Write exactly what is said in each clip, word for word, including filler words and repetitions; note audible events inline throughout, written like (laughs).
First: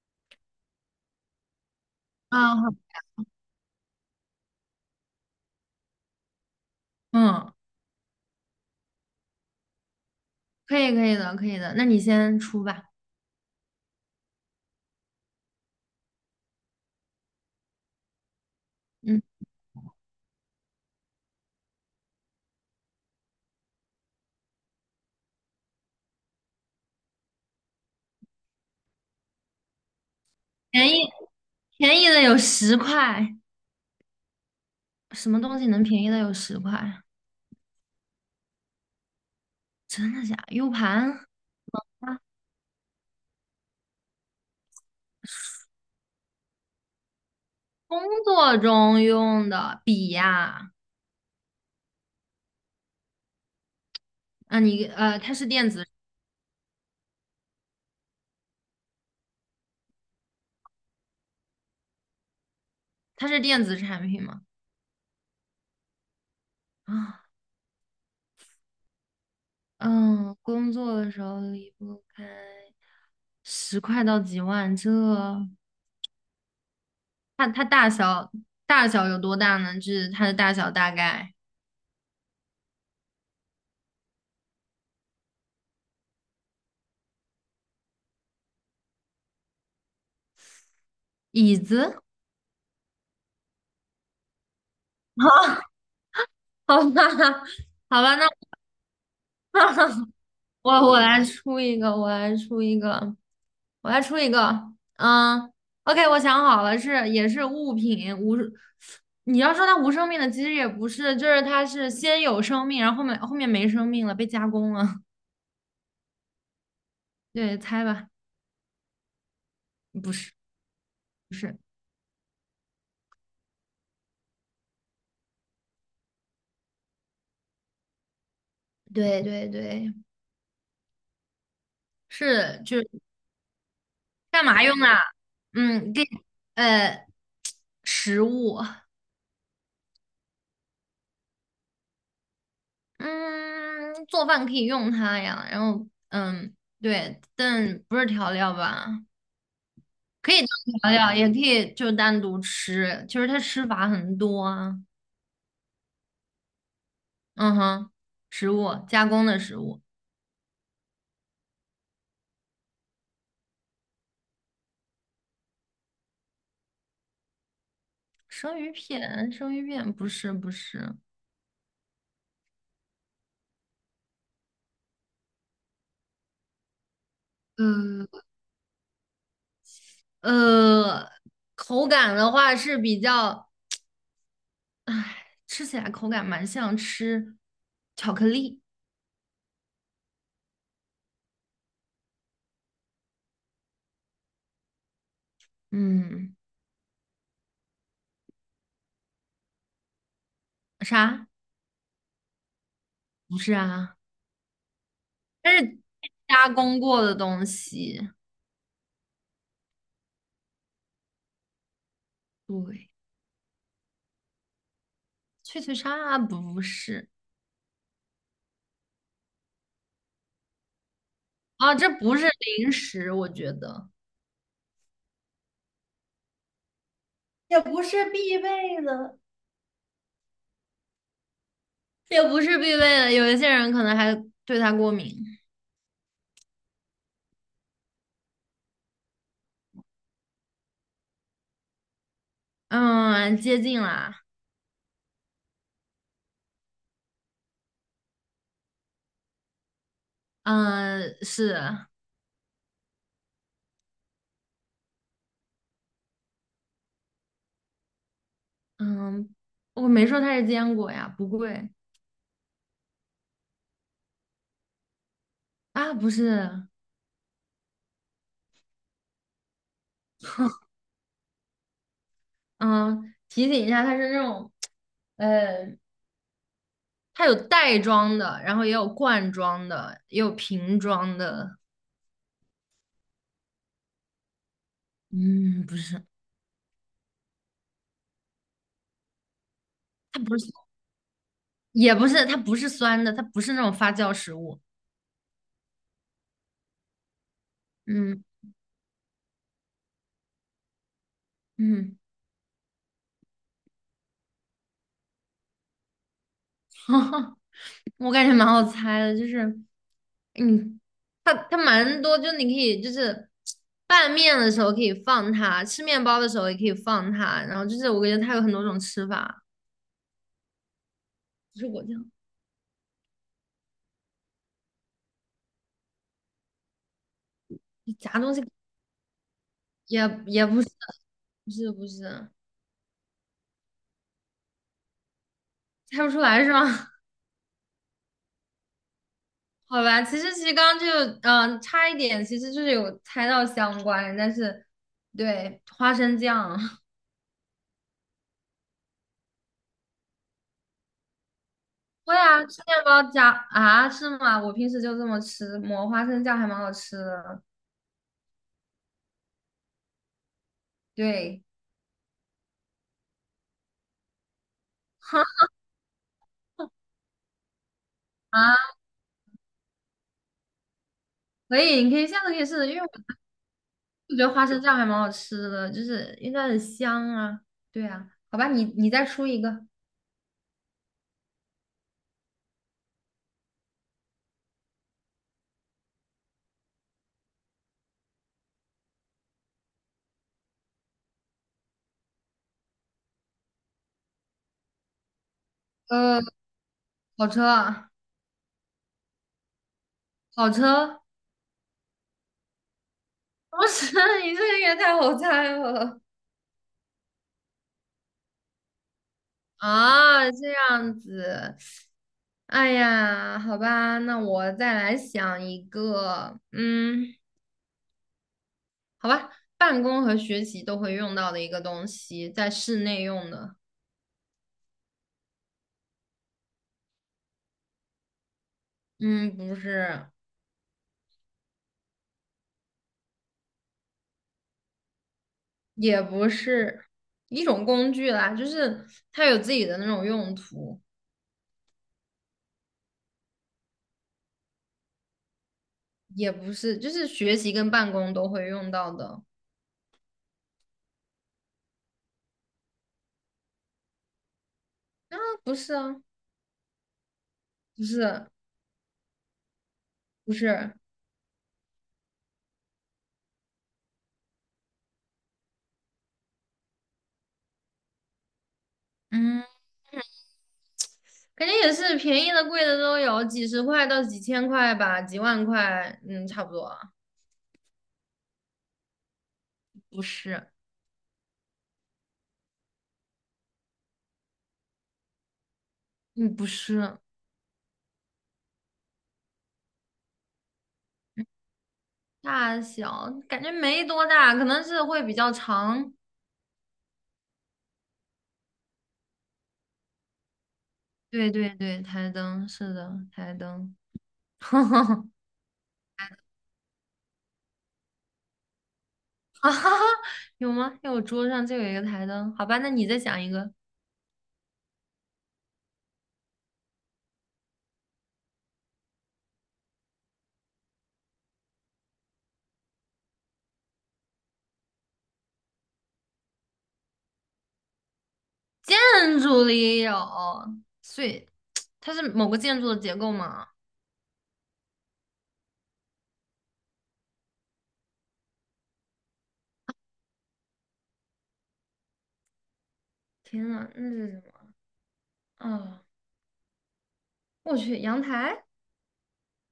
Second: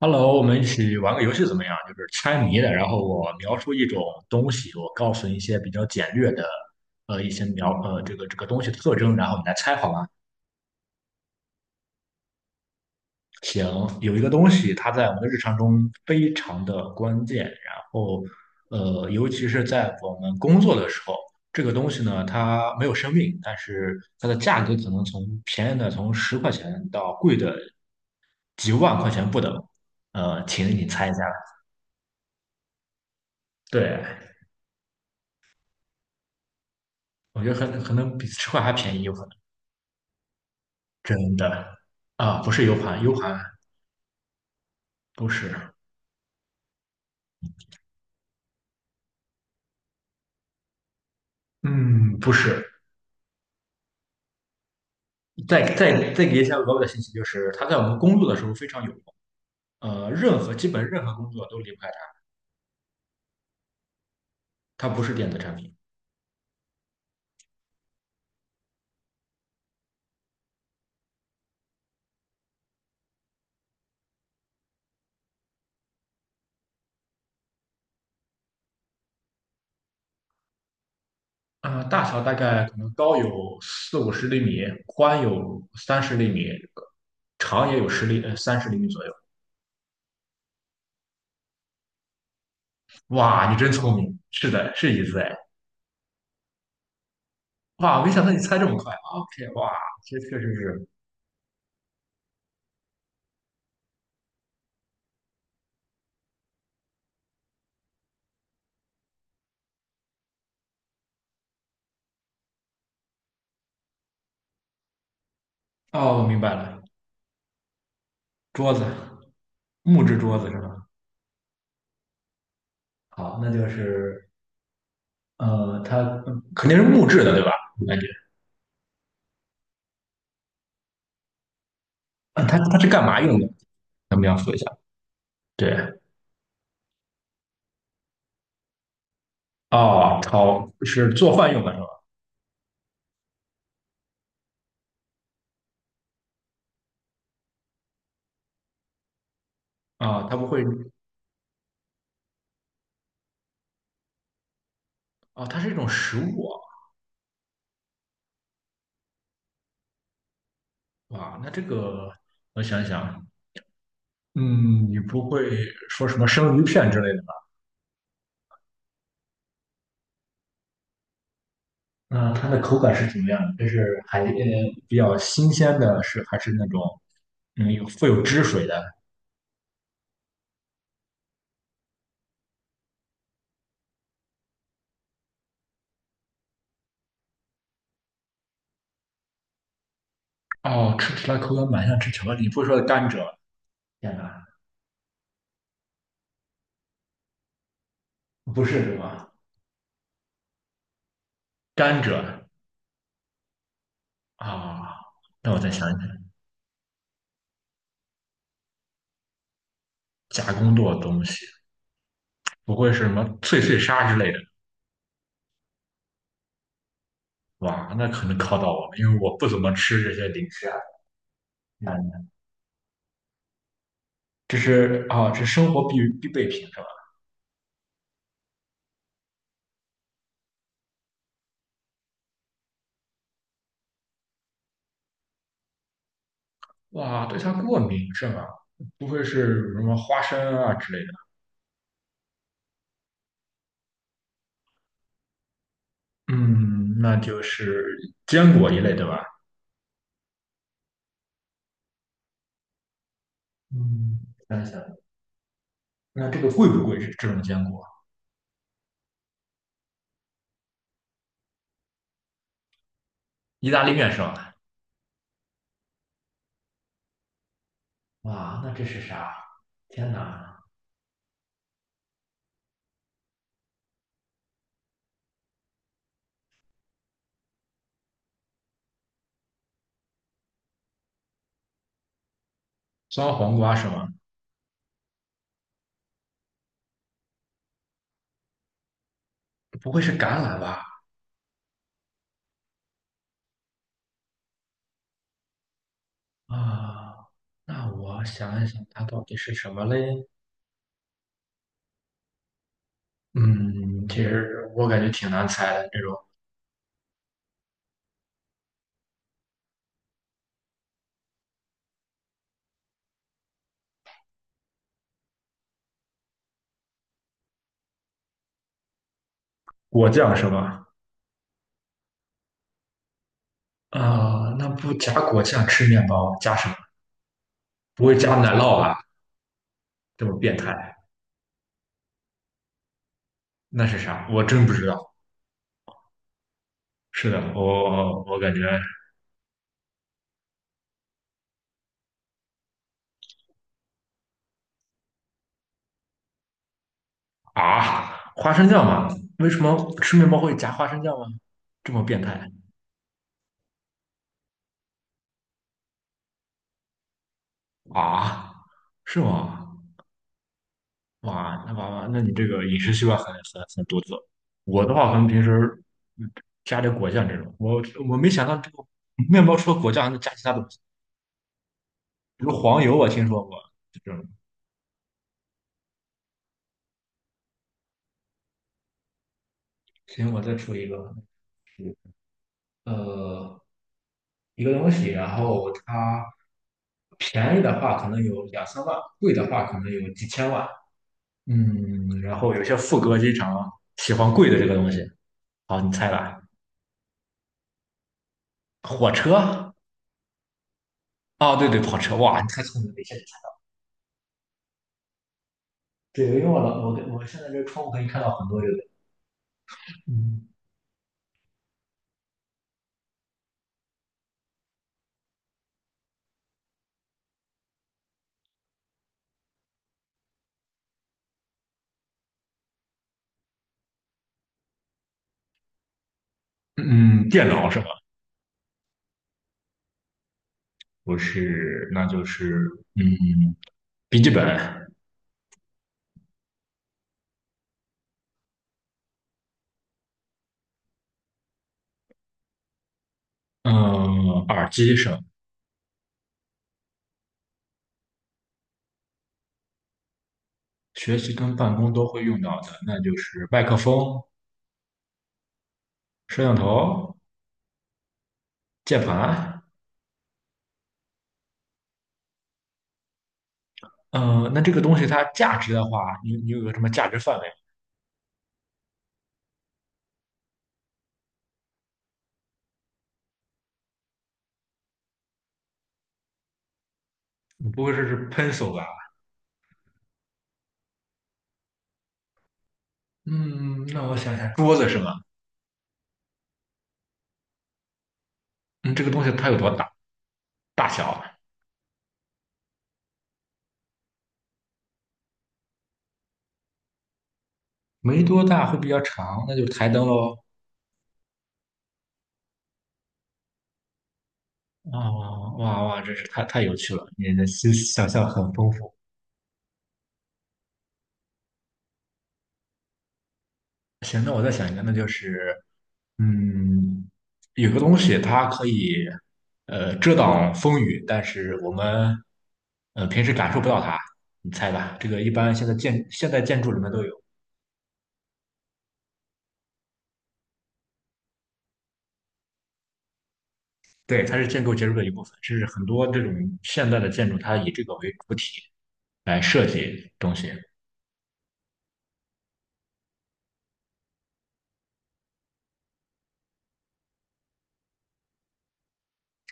Hello,我们一起玩个游戏怎么样？就是猜啊，谜好。的，然后我描述一种东西，我告诉你一些比较简略的，呃，一些嗯，描呃这个这个东西的特征，然后你来猜好吗？可以可以的，可以的，那你先出吧。行，有一个东西，它在我们的日常中非常的关键，然后呃，嗯，尤其是在我们工作的时候，这个东西呢，它没有生命，但是它的价格可能从便宜的从十块钱到贵的几万块钱不等。呃，请你便宜猜一下。便宜的有十块。对，什么东西能便宜的有十块？我觉得可能可能比吃块还便宜，有可能真的假？U 盘？真的啊，啊，不是 U 盘，U 盘不是，工作中用的笔呀。嗯，不是。啊，你呃，它是电再子。再再给一下额外的信息，就是它在我们工作的时候非常有用，呃，任何基本任何工作都离不开它，它是电子产品吗？它不是电子产品。啊。嗯，工作的时候离不开，十块到几万。这它它大小大小有多大呢？就是它的大小大概。啊，大小大概可能高有四五十厘米，宽有三十厘米，长也有十厘呃三十厘米左右。椅子。哇，你真聪明，是的，是椅子 (laughs) 哎。啊。(laughs) 好吧，(laughs) 好哇，没吧，想那 到你猜这么快啊，O K,哇，(laughs) 这确实我是。我来出一个，我来出一个，我来出一个。嗯，OK,我想好了，是也是物品无。你要说它无生命的，其实也不是，就是它是先有生命，然后后面后面没生命了，被加工了。(laughs) 哦，我明白了，对，猜吧。桌子。木不质是桌子是吧？不是。好，那就是呃，它嗯肯定是木质的，对吧？我感觉，对对对，啊它是它就是是。干嘛用的？咱们描干述一嘛下。用啊？对，嗯，给呃食物。(laughs) 哦，炒是做饭用的是吧？嗯，做饭可以用它呀，然后嗯，对，但不是调料吧？啊、可它以不会，当调料，也可以就单独吃。就是它吃法很多啊。哦，它是一种食物啊。嗯哼。食物，加工的食物。哇那这个我想想，嗯，你不会说什么生鱼片之类的吧？生鱼片。生鱼片不是。不是。那它的口感是怎么样的？这是海呃比较新鲜的是，还是那种嗯有富有呃汁水的？呃，口感的话是比较。吃起来口感蛮像吃巧克力。哦，吃起来口感蛮像吃巧克力，不会说是甘蔗吧。天哪，嗯。不是什么啥？甘蔗不是啊。啊？它那我再是想一想，加工过的东西。加工过的东西，不会对。是什么脆脆鲨之类的？脆脆鲨不是。哇，那可能考到我了，因为我不怎么吃这些零食啊。啊，这不嗯是零食，我觉得。这是啊，这生活必必备品是吧？也不是必备的，也不是必备的，有一些人可能还对它过敏。哇，对它过敏是吗？不会是什么花生啊之类的？嗯，接近啦。嗯，那就是坚果一类对吧？嗯，是。嗯，想想，那这个贵不贵？这这种坚果，嗯，我没说它是坚果呀，不贵。意大利面是吧？啊，不是。哇，那这是啥？天哪，嗯，提醒一下，它是那种，呃，它有袋装的，然后也有罐装的，也有瓶装的。酸黄瓜是吗？嗯，不是。不会是它不橄是。榄吧？也不是，它不是酸的，它不是那种发酵食物。啊，那我嗯想一想，它到底是什么嘞？嗯。嗯，其实我感觉挺难猜的，这种 (laughs) 我感觉蛮好猜的，就是嗯，它它蛮多，就你可以就是拌面的时候可以放它，吃面包的时候也可以放它，然后就是我感觉它有很多种吃法。果酱是吧？不是果酱。啊，那不加果酱吃面包，加什么？你不夹会东加西。奶酪吧？也这么也变不是。态，不是不是。那是啥？我真不知道。猜不出来是吗？(laughs) 是的，我我感觉好吧，其实其实刚刚就嗯、呃差一点，其实就是有猜到相关，但是对。花生酱。啊，花生酱吗？为什么吃面包会加花生酱吗？这么会变啊，态吃面包加啊。是吗？我平时就这么吃，抹花生酱还蛮好吃的。啊？是吗？对。哇，那娃娃，那你这个饮食习惯很很很独特。我的话，可哈 能平时嗯加点果酱这种，我我没 (laughs) 想啊，到这个面包除了果酱还能加其他东西，可以，你可以下次可以比如试试，因为黄我油，我听说过这我种。觉得花生酱还蛮好吃的，就是因为它很香啊。对啊，好吧，你你再出一个。行，我再出一个，呃，一个东西，然后它便宜的话可能有两三万，贵的话可能有几千万。嗯，然后有些副歌经常喜欢贵的这个东西。好，你猜呃，吧，跑车啊。火车。跑车。啊，对对，跑车。哇，你太聪明了，一下就猜。不是。(laughs) 你这个也太好猜了。对，因为我老我我现在这窗户可以看到很多这个，啊，嗯，这样子。哎呀，好吧，那我再来想一个。嗯。好吧，办公和学习都会用到的一个东西，在室内用的。嗯，电脑是吧？嗯，不是。不是，那就是，嗯，笔记本，也不是。一种工具啦，就是它有自己的那种用途。嗯，耳机是吧也不是，就是学习跟办公都会用到的。学习跟办公都会用到的，那就是麦克风、啊，不是啊。摄像头、不是。键盘。不是。嗯，那这个东西它价值的话，你你有个什么价值范围？嗯，肯定也是便宜的、贵的都有，几十块到几千块吧，几万块，嗯，差不多啊。你不会说是 pencil 吧？不是。嗯，那我想想，桌子是吗？嗯，不是。嗯，这个东西它有多大？大小？大小感觉没多大，可能是会比较长。没多大，会比较长，那就台灯喽。对对对，台灯是的，台灯。哇 (laughs) 哇哇哇，真是太太有趣了！你的思想象很丰富。啊哈哈。有吗？因为我桌上就有一个台灯。好吧，那你再讲一个。行，那我再想一个，那就是，嗯，有个东西它可以，呃，遮挡风雨，但是我们，呃，平时感受不到它。你猜吧，这个一般现在建现代建筑里面都有，建筑里有，所以它是某个建筑的结构吗？对，它是建筑结构的一部分，甚至很多这种现代的建筑，它以这个为主体来设计东西。天呐，那是什么啊？我去，阳台。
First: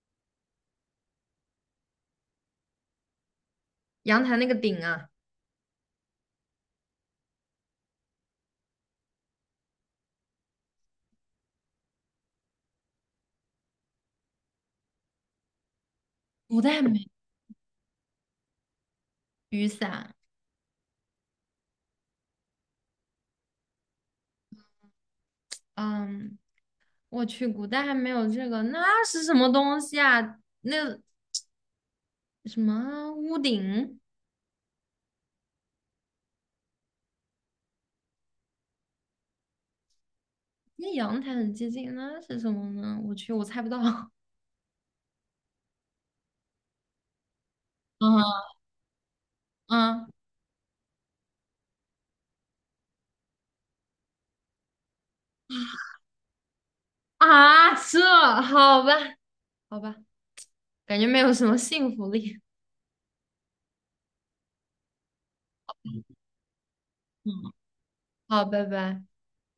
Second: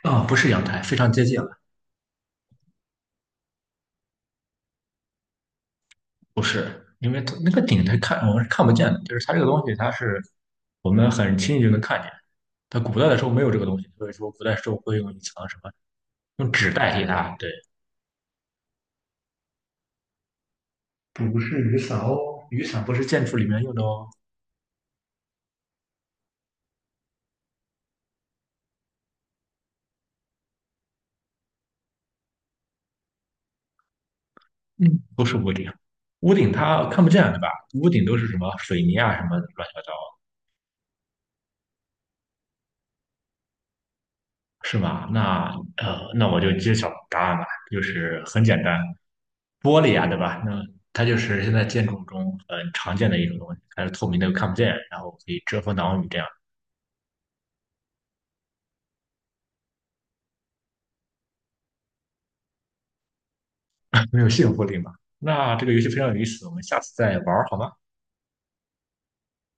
啊、不是阳台，非常接近。阳台那个顶啊。不是，因为它那个顶它看我们是看不见的，就是它这个东西，它是我们很轻易就能看见。它古代的时候没有这个东西，所以说古代时候会用一层什么，用古纸代代替没它。对，雨伞。不是雨伞哦，雨伞不是建筑里面用的哦，嗯，我去，古代还没有这个，那是什么东西啊？那什么屋顶？嗯，不是屋顶，屋顶它看不见对吧？屋顶都是什么水泥啊什么乱七八糟，那阳台很接近，那是什么呢？我去，我猜不到。(laughs) 是吗？那呃，那我就揭晓答案吧，就是很嗯简单，玻璃嗯，啊，对吧？那它就是现在建筑中很常见的一种东西，它是透明的，又看不见，然后可以遮风挡雨，这样 啊，这。好吧，好吧，感觉没有什么信服力。(laughs) 没有信服力嘛。那这个游戏非常有意思，我们下次再玩嗯，儿好吗？好，拜拜。